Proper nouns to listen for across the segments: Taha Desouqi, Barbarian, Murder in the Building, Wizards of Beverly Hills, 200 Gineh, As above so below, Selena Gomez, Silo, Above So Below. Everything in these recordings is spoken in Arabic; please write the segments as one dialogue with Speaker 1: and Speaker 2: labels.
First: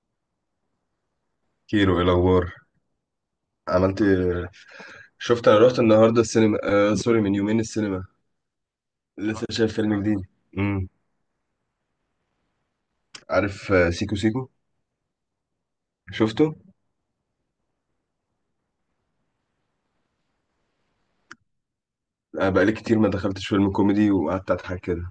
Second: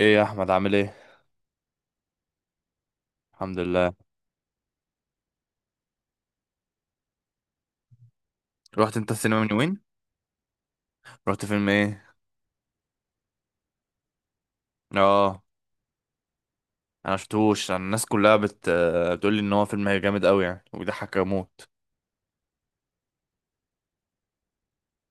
Speaker 1: ايه يا احمد، عامل ايه؟
Speaker 2: كيرو، ايه الاخبار؟
Speaker 1: الحمد لله.
Speaker 2: عملت إيه؟ شفت، انا رحت النهارده السينما. آه، سوري، من يومين السينما.
Speaker 1: رحت انت السينما
Speaker 2: لسه
Speaker 1: من
Speaker 2: شايف
Speaker 1: يومين؟
Speaker 2: فيلم جديد. امم
Speaker 1: رحت فيلم ايه؟
Speaker 2: عارف؟ آه، سيكو سيكو.
Speaker 1: اه،
Speaker 2: شفته؟
Speaker 1: انا شفتوش. انا الناس كلها بتقول لي ان هو فيلم جامد قوي يعني وبيضحك اموت.
Speaker 2: آه، بقالي كتير ما دخلتش فيلم كوميدي وقعدت اضحك كده.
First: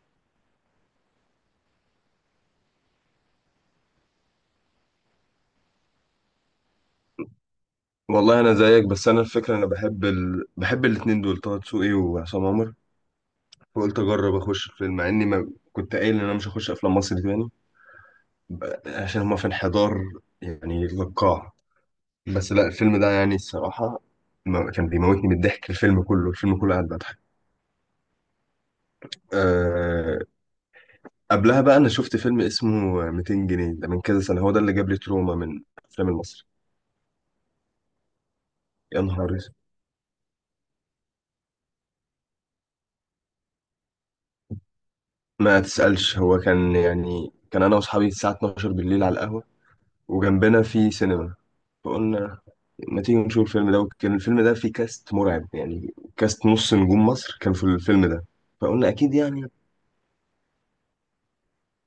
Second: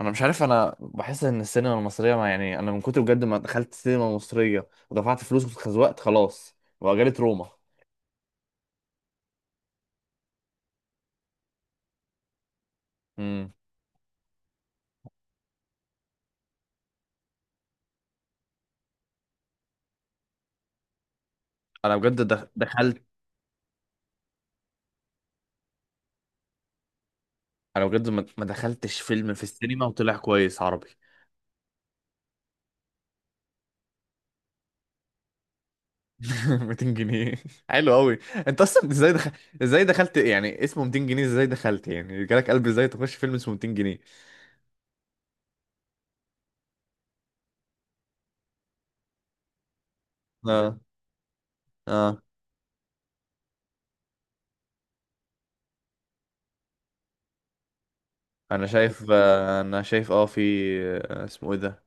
Speaker 1: انا مش عارف انا بحس ان السينما المصريه ما يعني انا من كتر بجد ما دخلت سينما مصريه ودفعت فلوس واتخزوقت خلاص وجالت روما.
Speaker 2: والله انا زيك، بس انا الفكره، انا بحب الاتنين دول، طه دسوقي وعصام عمر.
Speaker 1: امم
Speaker 2: فقلت اجرب اخش الفيلم، مع اني ما كنت قايل ان انا مش هخش افلام مصري تاني. عشان هما في انحدار يعني للقاع.
Speaker 1: انا بجد
Speaker 2: بس لا الفيلم
Speaker 1: دخلت.
Speaker 2: ده، يعني الصراحه، كان بيموتني من الضحك. الفيلم كله، الفيلم كله قاعد بضحك.
Speaker 1: انا بجد ما دخلتش فيلم في السينما وطلع
Speaker 2: أه،
Speaker 1: كويس عربي.
Speaker 2: قبلها بقى انا شفت فيلم اسمه 200 جنيه، ده من كذا سنه، هو ده اللي جاب لي تروما من الافلام المصري.
Speaker 1: 200 جنيه. حلو قوي. انت اصلا
Speaker 2: يا
Speaker 1: ازاي دخل...
Speaker 2: نهار اسود،
Speaker 1: ازاي دخلت يعني، اسمه 200 جنيه؟ ازاي دخلت يعني جالك قلب ازاي تخش فيلم اسمه 200 جنيه؟
Speaker 2: ما تسالش. هو كان يعني، كان انا واصحابي الساعه 12 بالليل على القهوه، وجنبنا
Speaker 1: اه،
Speaker 2: في سينما.
Speaker 1: اه.
Speaker 2: فقلنا ما تيجي نشوف الفيلم ده، وكان الفيلم ده فيه كاست مرعب. يعني كاست نص نجوم مصر كان في الفيلم ده. فقلنا اكيد، يعني
Speaker 1: انا شايف اه في... اسمه ايه ده؟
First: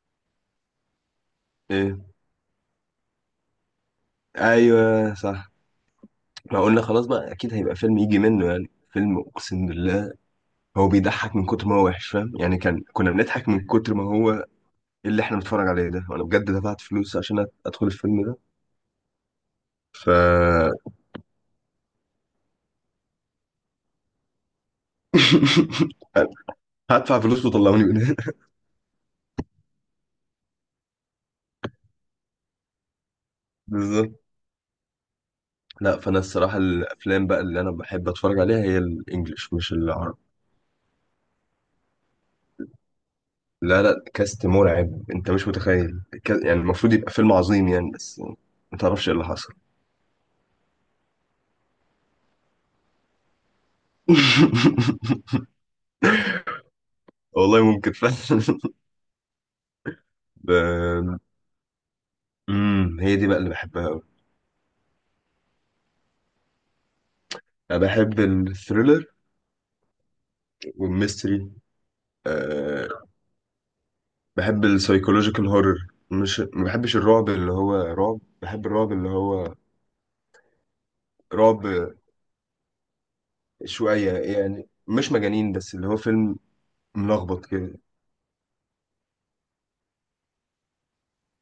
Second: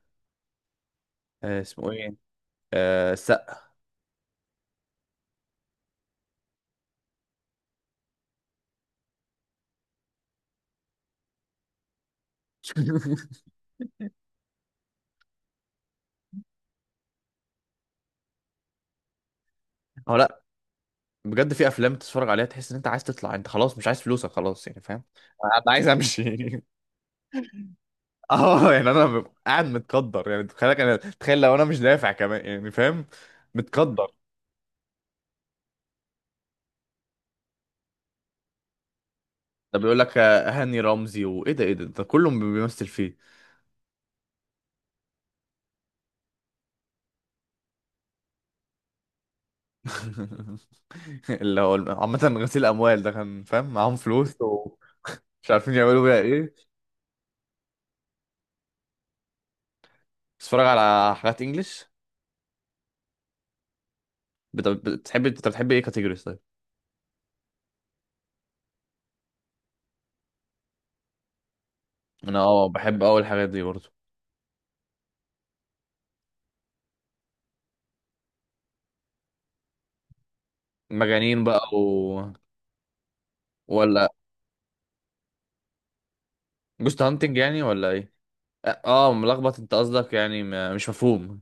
Speaker 1: آه، اسمه
Speaker 2: إيه؟
Speaker 1: ايه السقا.
Speaker 2: ايوه صح. ما قلنا خلاص بقى اكيد هيبقى فيلم، يجي منه يعني فيلم، اقسم بالله. هو بيضحك من كتر ما هو وحش، فاهم؟ يعني كنا بنضحك من كتر ما هو إيه اللي احنا بنتفرج عليه ده. وانا بجد دفعت فلوس عشان ادخل الفيلم ده. ف
Speaker 1: هو، لا، بجد في افلام تتفرج عليها تحس ان انت عايز تطلع، انت خلاص مش عايز فلوسك خلاص يعني، فاهم؟ انا عايز امشي.
Speaker 2: هدفع فلوس وطلعوني من هنا.
Speaker 1: اه يعني انا ببقى قاعد متقدر، يعني تخيل انا، تخيل لو انا مش دافع كمان يعني فاهم، متقدر.
Speaker 2: بالظبط. لا، فانا الصراحه الافلام بقى اللي انا بحب اتفرج عليها هي الانجليش مش
Speaker 1: ده بيقول لك
Speaker 2: العربي.
Speaker 1: هاني رمزي وايه ده، ايه ده، ده كله بيمثل فيه.
Speaker 2: لا، لا، كاست مرعب، انت مش متخيل، يعني المفروض يبقى فيلم عظيم يعني، بس ما تعرفش ايه اللي حصل.
Speaker 1: اللي هو عامة غسيل اموال، ده كان فاهم معاهم فلوس ومش عارفين يعملوا بيها ايه.
Speaker 2: والله ممكن فعلا.
Speaker 1: بتتفرج على
Speaker 2: ب...
Speaker 1: حاجات انجلش.
Speaker 2: هي دي بقى اللي بحبها قوي.
Speaker 1: بتحب، انت بتحب ايه كاتيجوريز طيب؟
Speaker 2: انا بحب الثريلر والميستري.
Speaker 1: انا اه
Speaker 2: أه
Speaker 1: بحب اول الحاجات دي برضه.
Speaker 2: بحب السايكولوجيكال هورر. مش، ما بحبش الرعب اللي هو رعب، بحب الرعب اللي هو
Speaker 1: مجانين
Speaker 2: رعب
Speaker 1: بقى ولا
Speaker 2: شوية، يعني مش مجانين، بس اللي هو فيلم
Speaker 1: جوست هانتنج
Speaker 2: ملخبط
Speaker 1: يعني
Speaker 2: كده.
Speaker 1: ولا ايه؟ اه، ملخبط انت قصدك، يعني مش مفهوم.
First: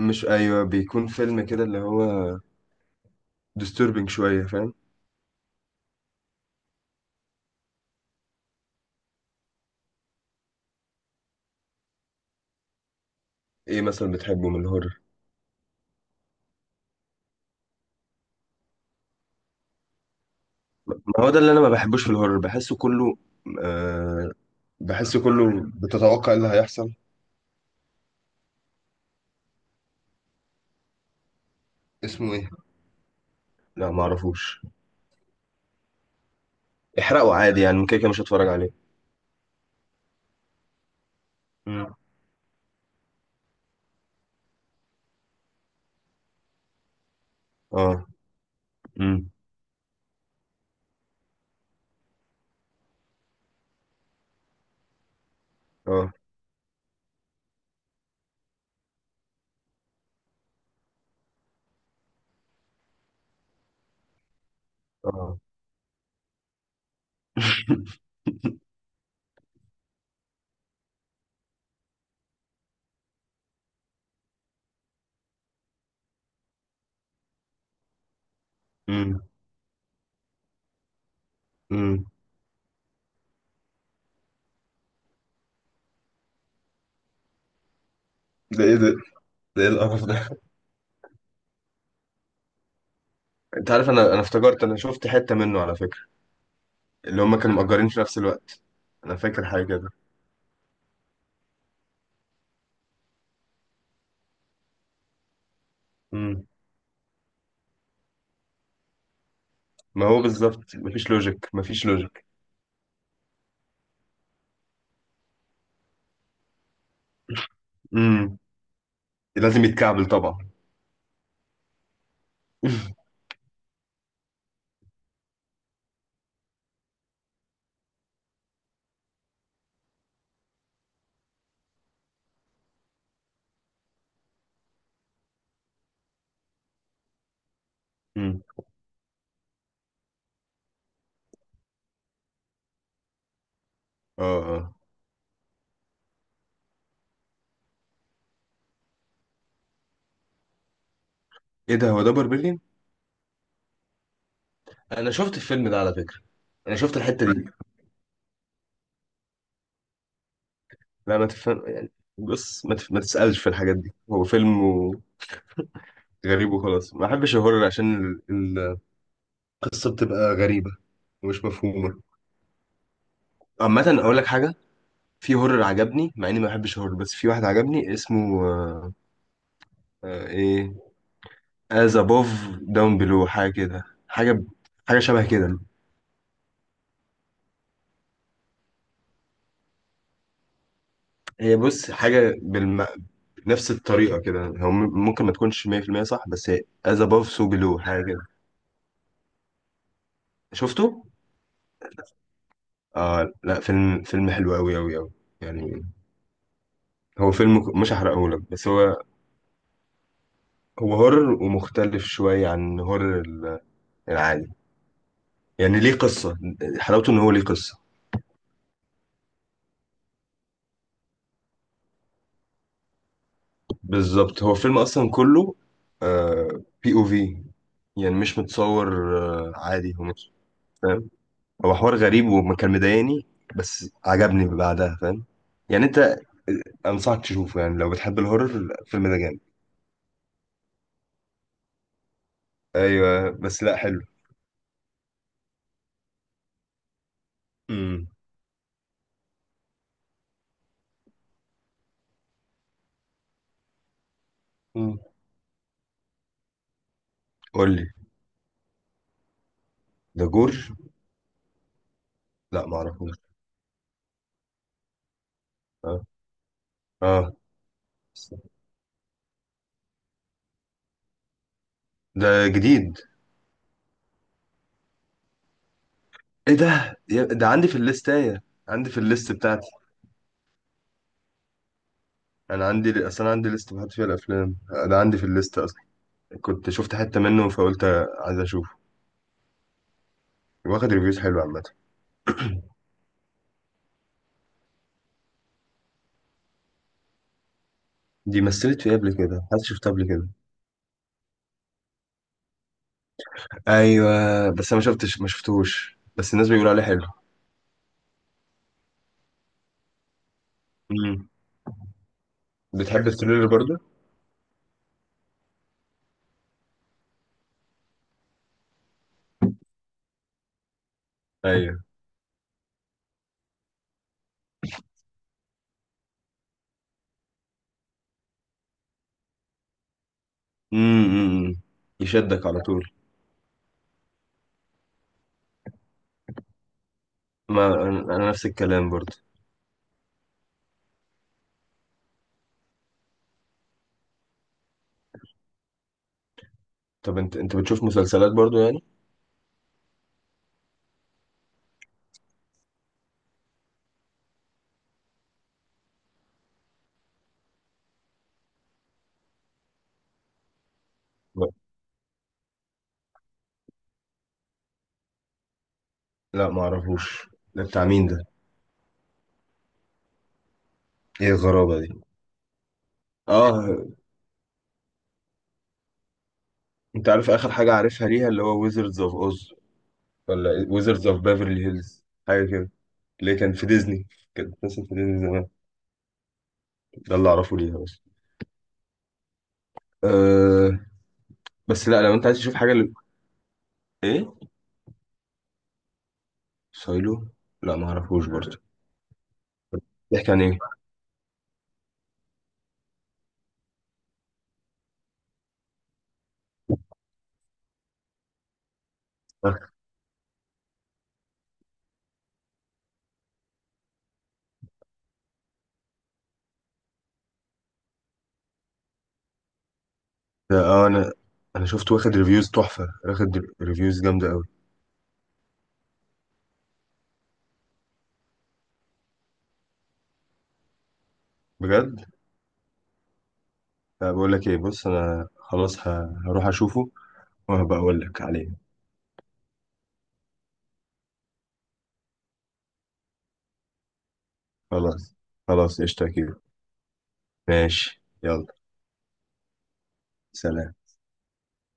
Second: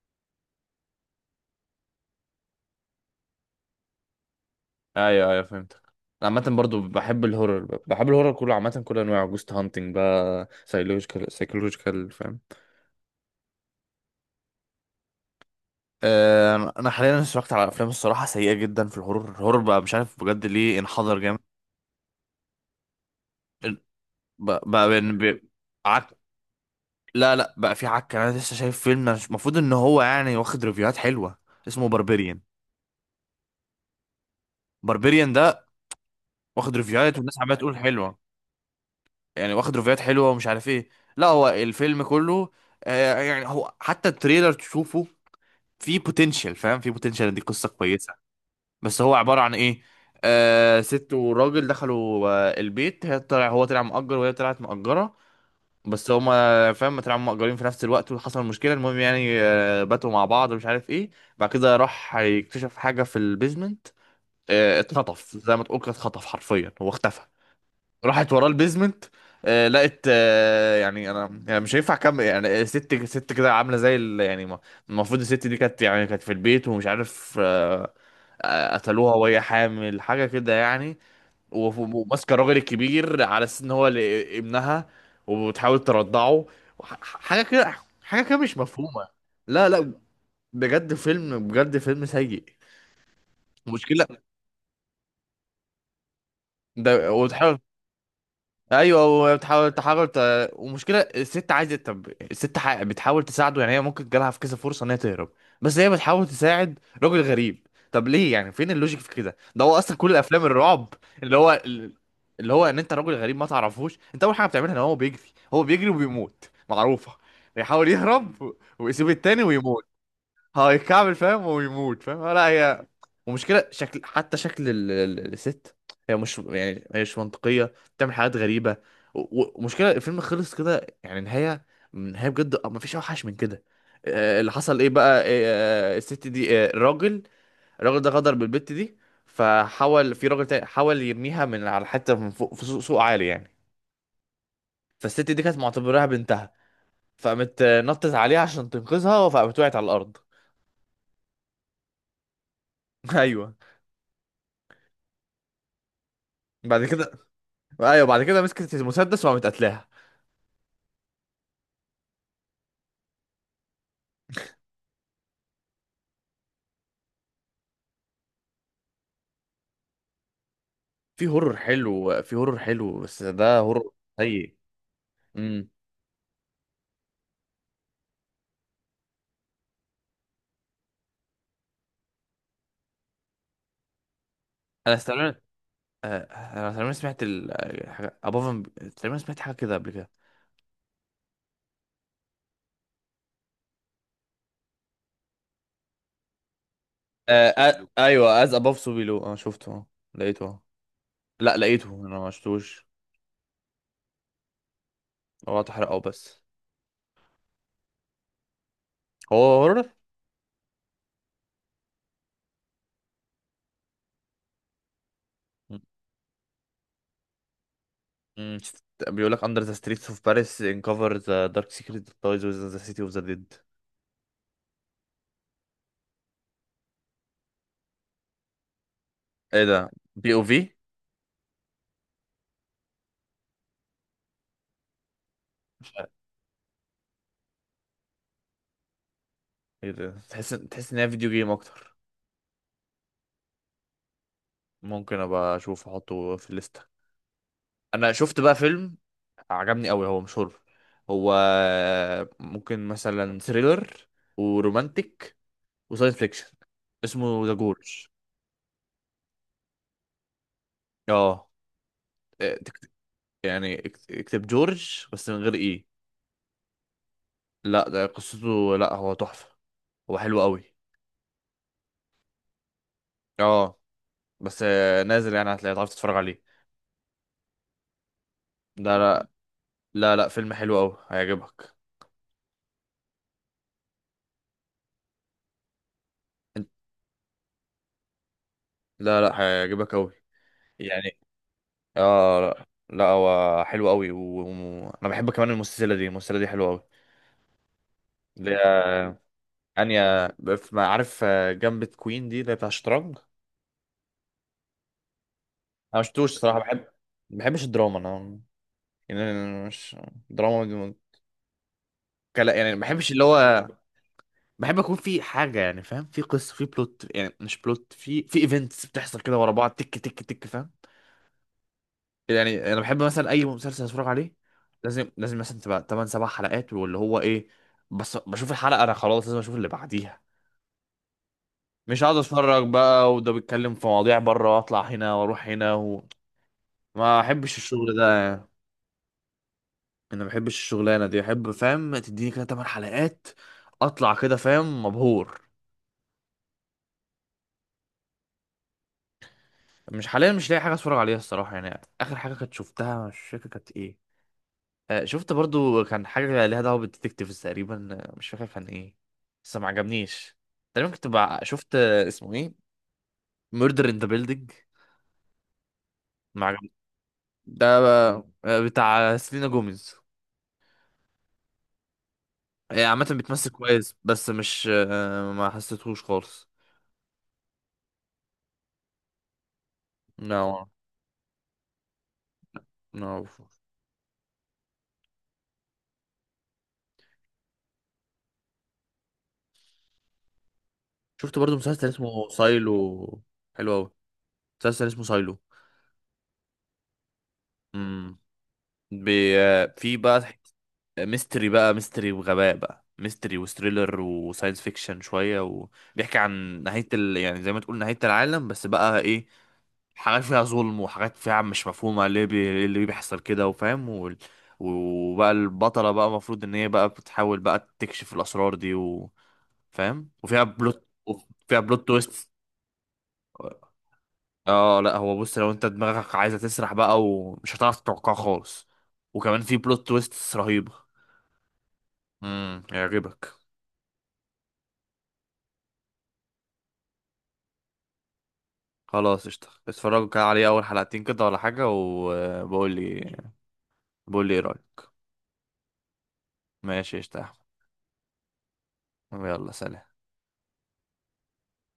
Speaker 2: مش، أيوه، بيكون فيلم كده اللي هو disturbing شوية، فاهم؟
Speaker 1: ايوه ايوه، فهمتك. عامة برضو بحب الهورر، بحب الهورر كله عامة كل انواعه، جوست هانتنج بقى، سايكولوجيكال فاهم.
Speaker 2: ايه مثلا بتحبه من الهورر؟
Speaker 1: انا حاليا اتفرجت على افلام الصراحه سيئه جدا في الهورر. الهورر بقى مش عارف بجد ليه انحدر
Speaker 2: ما هو
Speaker 1: جامد.
Speaker 2: ده اللي انا ما بحبوش في الهورر.
Speaker 1: ال-
Speaker 2: أه
Speaker 1: بقى, بقى بين-
Speaker 2: بحسه
Speaker 1: ب-
Speaker 2: كله
Speaker 1: عك
Speaker 2: بتتوقع إيه اللي هيحصل.
Speaker 1: لا لا، بقى في عك. انا لسه شايف فيلم، أنا مش، المفروض ان هو يعني واخد ريفيوهات حلوه، اسمه
Speaker 2: اسمه
Speaker 1: باربيريان.
Speaker 2: ايه؟ لا، ما اعرفوش.
Speaker 1: باربيريان ده واخد ريفيوهات
Speaker 2: احرقه
Speaker 1: والناس عماله
Speaker 2: عادي
Speaker 1: تقول
Speaker 2: يعني، ممكن كده كده
Speaker 1: حلوه،
Speaker 2: مش هتفرج عليه.
Speaker 1: يعني واخد ريفيوهات حلوه ومش عارف ايه. لا، هو
Speaker 2: مم.
Speaker 1: الفيلم كله يعني هو حتى التريلر تشوفه، في بوتنشال فاهم، في بوتنشال ان دي قصه
Speaker 2: اه.
Speaker 1: كويسه. بس هو
Speaker 2: امم.
Speaker 1: عباره عن ايه؟ آه، ست وراجل دخلوا آه البيت. هي طلع هو طلع مأجر وهي طلعت مأجره، بس
Speaker 2: اه.
Speaker 1: هما فاهم طلعوا مأجرين في نفس الوقت، وحصل مشكله. المهم يعني آه باتوا مع بعض ومش عارف ايه. بعد كده راح يكتشف حاجه في البيزمنت. آه اتخطف،
Speaker 2: اه.
Speaker 1: زي ما تقول كده اتخطف حرفيا، هو اختفى. راحت وراه البيزمنت. آه لقت آه، يعني انا يعني مش هينفع اكمل يعني. ست كده عامله زي المفروض الست دي كانت يعني كانت في البيت ومش عارف آه، قتلوها
Speaker 2: مم.
Speaker 1: وهي حامل حاجه كده يعني.
Speaker 2: مم.
Speaker 1: وماسكه الراجل الكبير على اساس ان هو، ابنها، وبتحاول ترضعه، حاجه كده، حاجه كده مش
Speaker 2: ده ايه ده؟
Speaker 1: مفهومه.
Speaker 2: ده ايه
Speaker 1: لا لا،
Speaker 2: القرف ده؟
Speaker 1: بجد فيلم، بجد فيلم سيء،
Speaker 2: انت عارف،
Speaker 1: مشكله
Speaker 2: انا افتكرت انا شفت حتة منه على فكرة.
Speaker 1: ده.
Speaker 2: اللي هم كانوا مأجرين في نفس الوقت.
Speaker 1: ايوه،
Speaker 2: انا فاكر حاجة كده.
Speaker 1: ومشكله الست عايزه، طب الست بتحاول تساعده، يعني هي ممكن جالها في كذا فرصه ان هي تهرب، بس هي بتحاول
Speaker 2: مم.
Speaker 1: تساعد راجل غريب. طب ليه يعني، فين اللوجيك في كده؟ ده هو اصلا
Speaker 2: ما
Speaker 1: كل
Speaker 2: هو
Speaker 1: الافلام
Speaker 2: بالظبط،
Speaker 1: الرعب
Speaker 2: مفيش
Speaker 1: اللي
Speaker 2: لوجيك،
Speaker 1: هو
Speaker 2: مفيش
Speaker 1: ال-
Speaker 2: لوجيك.
Speaker 1: اللي هو ان انت راجل غريب ما تعرفوش، انت اول حاجه بتعملها ان هو بيجري، هو بيجري وبيموت معروفه، بيحاول
Speaker 2: مم.
Speaker 1: يهرب ويسيب التاني
Speaker 2: لازم
Speaker 1: ويموت.
Speaker 2: يتكعبل طبعا.
Speaker 1: هيكعبل فاهم ويموت فاهم، لا هي، ومشكلة شكل، حتى شكل الست، هي مش يعني هي مش منطقية، بتعمل حاجات غريبة. ومشكلة الفيلم خلص كده يعني، نهاية، نهاية بجد ما فيش أوحش من كده. اللي حصل ايه بقى؟ الست دي، الراجل، الراجل ده غدر
Speaker 2: مم.
Speaker 1: بالبت دي، فحاول في راجل تاني حاول يرميها من على حتة من فوق في سوق، سوق عالي يعني.
Speaker 2: اه. اه،
Speaker 1: فالست دي كانت معتبراها بنتها، فقامت نطت عليها عشان تنقذها، فقامت وقعت على الأرض.
Speaker 2: ايه ده، هو ده بربلين؟
Speaker 1: ايوه.
Speaker 2: انا شفت الفيلم ده على فكرة. انا
Speaker 1: بعد
Speaker 2: شفت
Speaker 1: كده
Speaker 2: الحتة دي.
Speaker 1: ايوه بعد كده مسكت المسدس وقامت قتلاها.
Speaker 2: لا، ما تفهم يعني. بص، ما تسألش في الحاجات دي، هو فيلم و... غريب وخلاص. ما احبش الهورر عشان ال- القصة بتبقى غريبة
Speaker 1: في
Speaker 2: ومش
Speaker 1: هورر
Speaker 2: مفهومة.
Speaker 1: حلو، في هورر حلو بس ده هورر
Speaker 2: عامة، أقول لك حاجة،
Speaker 1: سيء.
Speaker 2: في هورر
Speaker 1: امم
Speaker 2: عجبني مع إني ما بحبش هورر، بس في واحد عجبني اسمه إيه As above down below، حاجة كده، حاجة
Speaker 1: انا
Speaker 2: حاجة شبه
Speaker 1: تقريبا
Speaker 2: كده.
Speaker 1: آه، انا تقريبا سمعت حاجه ابوف، تقريبا سمعت حاجه كده قبل كده.
Speaker 2: هي بص، حاجة بنفس الطريقة كده، هو ممكن ما تكونش 100% صح، بس هي As above so below حاجة كده.
Speaker 1: ايوه، از ابوف سو بيلو. انا شفته لقيته آه.
Speaker 2: شفته؟
Speaker 1: لا لقيته، انا ما شفتوش.
Speaker 2: آه لا، فيلم حلو أوي أوي أوي
Speaker 1: هو
Speaker 2: يعني.
Speaker 1: اتحرقه بس،
Speaker 2: هو فيلم مش هحرقهولك، بس هو
Speaker 1: هو هورر.
Speaker 2: هو هورر ومختلف شوية عن هورر العادي. يعني ليه قصة، حلاوته إن هو ليه قصة.
Speaker 1: امم بيقول لك under the streets of Paris uncover the dark secret that lies within the city of the dead.
Speaker 2: بالظبط، هو الفيلم اصلا كله بي او في، يعني مش متصور.
Speaker 1: ايه ده
Speaker 2: عادي، هو مش
Speaker 1: بي او في،
Speaker 2: فاهم. هو حوار غريب وما كان مضايقني، بس عجبني بعدها، فاهم؟ يعني
Speaker 1: مش
Speaker 2: انت،
Speaker 1: عارف.
Speaker 2: انصحك تشوفه يعني لو بتحب الهورر الفيلم ده جامد.
Speaker 1: ايه ده، تحس، تحس ان هي فيديو جيم اكتر.
Speaker 2: ايوه بس لا حلو.
Speaker 1: ممكن ابقى اشوف، احطه في الليسته.
Speaker 2: امم.
Speaker 1: انا شفت بقى فيلم عجبني قوي، هو مش هورر، هو ممكن مثلا ثريلر
Speaker 2: أمم.
Speaker 1: ورومانتك وساينس فيكشن. اسمه ذا
Speaker 2: قول لي.
Speaker 1: جورج.
Speaker 2: ده جور؟
Speaker 1: اه، إيه،
Speaker 2: لا، ما
Speaker 1: تكت-
Speaker 2: اعرفوش.
Speaker 1: يعني اكتب جورج بس من غير ايه.
Speaker 2: اه. اه.
Speaker 1: لا ده قصته، لا هو تحفه، هو حلو قوي.
Speaker 2: ده جديد؟
Speaker 1: اه، بس نازل يعني، هتلاقي تعرف تتفرج عليه.
Speaker 2: ايه ده، ده عندي في الليستايه. عندي
Speaker 1: لا
Speaker 2: في
Speaker 1: لا،
Speaker 2: الليست بتاعتي.
Speaker 1: لا لا، فيلم حلو قوي هيعجبك.
Speaker 2: انا عندي اصلا، عندي ليست بحط فيها الافلام. ده عندي في الليست،
Speaker 1: إنت-
Speaker 2: كنت شفت حتة منه فقلت عايز اشوفه.
Speaker 1: لا لا، هيعجبك قوي،
Speaker 2: واخد
Speaker 1: يعني.
Speaker 2: ريفيوز حلوة عامة.
Speaker 1: اه، لا، لا، هو حلو قوي. وانا بحب كمان المسلسلة دي، المسلسلة دي حلوة قوي.
Speaker 2: دي
Speaker 1: اللي هي
Speaker 2: مثلت فيه قبل كده، حد شفتها قبل
Speaker 1: انيا،
Speaker 2: كده؟
Speaker 1: ما عارف جنب كوين دي، اللي هي بتاع الشطرنج.
Speaker 2: ايوه بس انا ما شفتوش،
Speaker 1: انا
Speaker 2: بس
Speaker 1: مشفتوش
Speaker 2: الناس
Speaker 1: صراحة.
Speaker 2: بيقولوا
Speaker 1: بحب،
Speaker 2: عليه حلو.
Speaker 1: ما بحبش الدراما انا. يعني أنا مش، دراما دي-
Speaker 2: امم
Speaker 1: كلا يعني، ما
Speaker 2: بتحب
Speaker 1: بحبش اللي
Speaker 2: الثريلر
Speaker 1: هو،
Speaker 2: برضه؟
Speaker 1: بحب اكون في حاجة يعني، فاهم، في قصة، في بلوت يعني، مش بلوت، في في ايفنتس بتحصل كده ورا بعض، تك تك تك، فاهم؟
Speaker 2: ايوه.
Speaker 1: يعني انا بحب مثلا اي مسلسل اتفرج عليه، لازم مثلا تبقى 8 7 حلقات واللي هو ايه، بس بشوف الحلقه انا خلاص لازم اشوف اللي بعديها.
Speaker 2: امم. أمم.
Speaker 1: مش هقعد
Speaker 2: يشدك على
Speaker 1: اتفرج
Speaker 2: طول.
Speaker 1: بقى وده بيتكلم في مواضيع بره، واطلع هنا واروح هنا. ما احبش
Speaker 2: ما
Speaker 1: الشغل
Speaker 2: انا
Speaker 1: ده.
Speaker 2: نفس الكلام برضه.
Speaker 1: انا ما بحبش الشغلانه دي، احب فاهم تديني كده 8 حلقات، اطلع كده فاهم مبهور.
Speaker 2: طب، انت بتشوف مسلسلات برضه يعني؟
Speaker 1: مش حاليا، مش لاقي حاجه اتفرج عليها الصراحه. يعني اخر حاجه كنت شفتها مش فاكر كانت ايه. شفت برضو، كان حاجة ليها دعوة بالديتكتيفز تقريبا، مش فاكر كان ايه، بس ما عجبنيش. تقريبا
Speaker 2: لا،
Speaker 1: شفت اسمه ايه، ميردر ان ذا بيلدينج، ما
Speaker 2: لا، ما
Speaker 1: عجبني.
Speaker 2: اعرفوش. ده
Speaker 1: ده
Speaker 2: بتاع مين ده؟
Speaker 1: بتاع سيلينا جوميز.
Speaker 2: ايه الغرابة دي!
Speaker 1: هي عامة بتمثل
Speaker 2: اه.
Speaker 1: كويس، بس مش ما حسيتهوش خالص.
Speaker 2: انت عارف اخر حاجة عارفها ليها اللي هو ويزردز اوف اوز،
Speaker 1: نو،
Speaker 2: ولا ويزردز اوف بيفرلي هيلز، حاجة كده.
Speaker 1: نو.
Speaker 2: اللي كان في ديزني، كانت بتمثل في ديزني زمان. ده اللي اعرفه ليها بس. أه.
Speaker 1: شفت برضو
Speaker 2: بس
Speaker 1: مسلسل
Speaker 2: لا، لو انت
Speaker 1: اسمه
Speaker 2: عايز تشوف حاجه،
Speaker 1: سايلو، حلو أوي.
Speaker 2: ايه؟
Speaker 1: مسلسل اسمه سايلو،
Speaker 2: سايلو. لا ما اعرفوش برضه.
Speaker 1: بي... آه، في بقى
Speaker 2: بيحكي عن ايه؟
Speaker 1: ميستري بقى، ميستري وغباء بقى، ميستري وستريلر وساينس فيكشن شوية، وبيحكي عن نهاية يعني زي ما تقول نهاية العالم، بس بقى ايه،
Speaker 2: اه.
Speaker 1: حاجات فيها ظلم وحاجات فيها مش مفهومة ليه، إيه اللي بيحصل كده وفاهم وبقى البطلة بقى المفروض ان هي بقى بتحاول بقى تكشف الأسرار دي، وفاهم، وفيها
Speaker 2: آه،
Speaker 1: بلوت،
Speaker 2: انا
Speaker 1: وفيها
Speaker 2: انا
Speaker 1: بلوت
Speaker 2: شفت، واخد
Speaker 1: تويست.
Speaker 2: ريفيوز تحفه، واخد ريفيوز جامده قوي.
Speaker 1: اه لا، هو بص، لو انت دماغك عايزة تسرح بقى، ومش هتعرف تتوقعها خالص، وكمان في بلوت تويست رهيبة.
Speaker 2: بجد.
Speaker 1: هيعجبك.
Speaker 2: لا بقول لك ايه، بص انا خلاص هروح اشوفه وهبقى اقول لك عليه.
Speaker 1: خلاص قشطة، اتفرجوا كده عليه اول حلقتين كده ولا حاجة وبقول لي، بقول لي ايه رأيك.
Speaker 2: خلاص. خلاص قشطه كده.
Speaker 1: ماشي قشطة يا
Speaker 2: ماشي، يلا،
Speaker 1: أحمد، يلا سلام.
Speaker 2: سلام.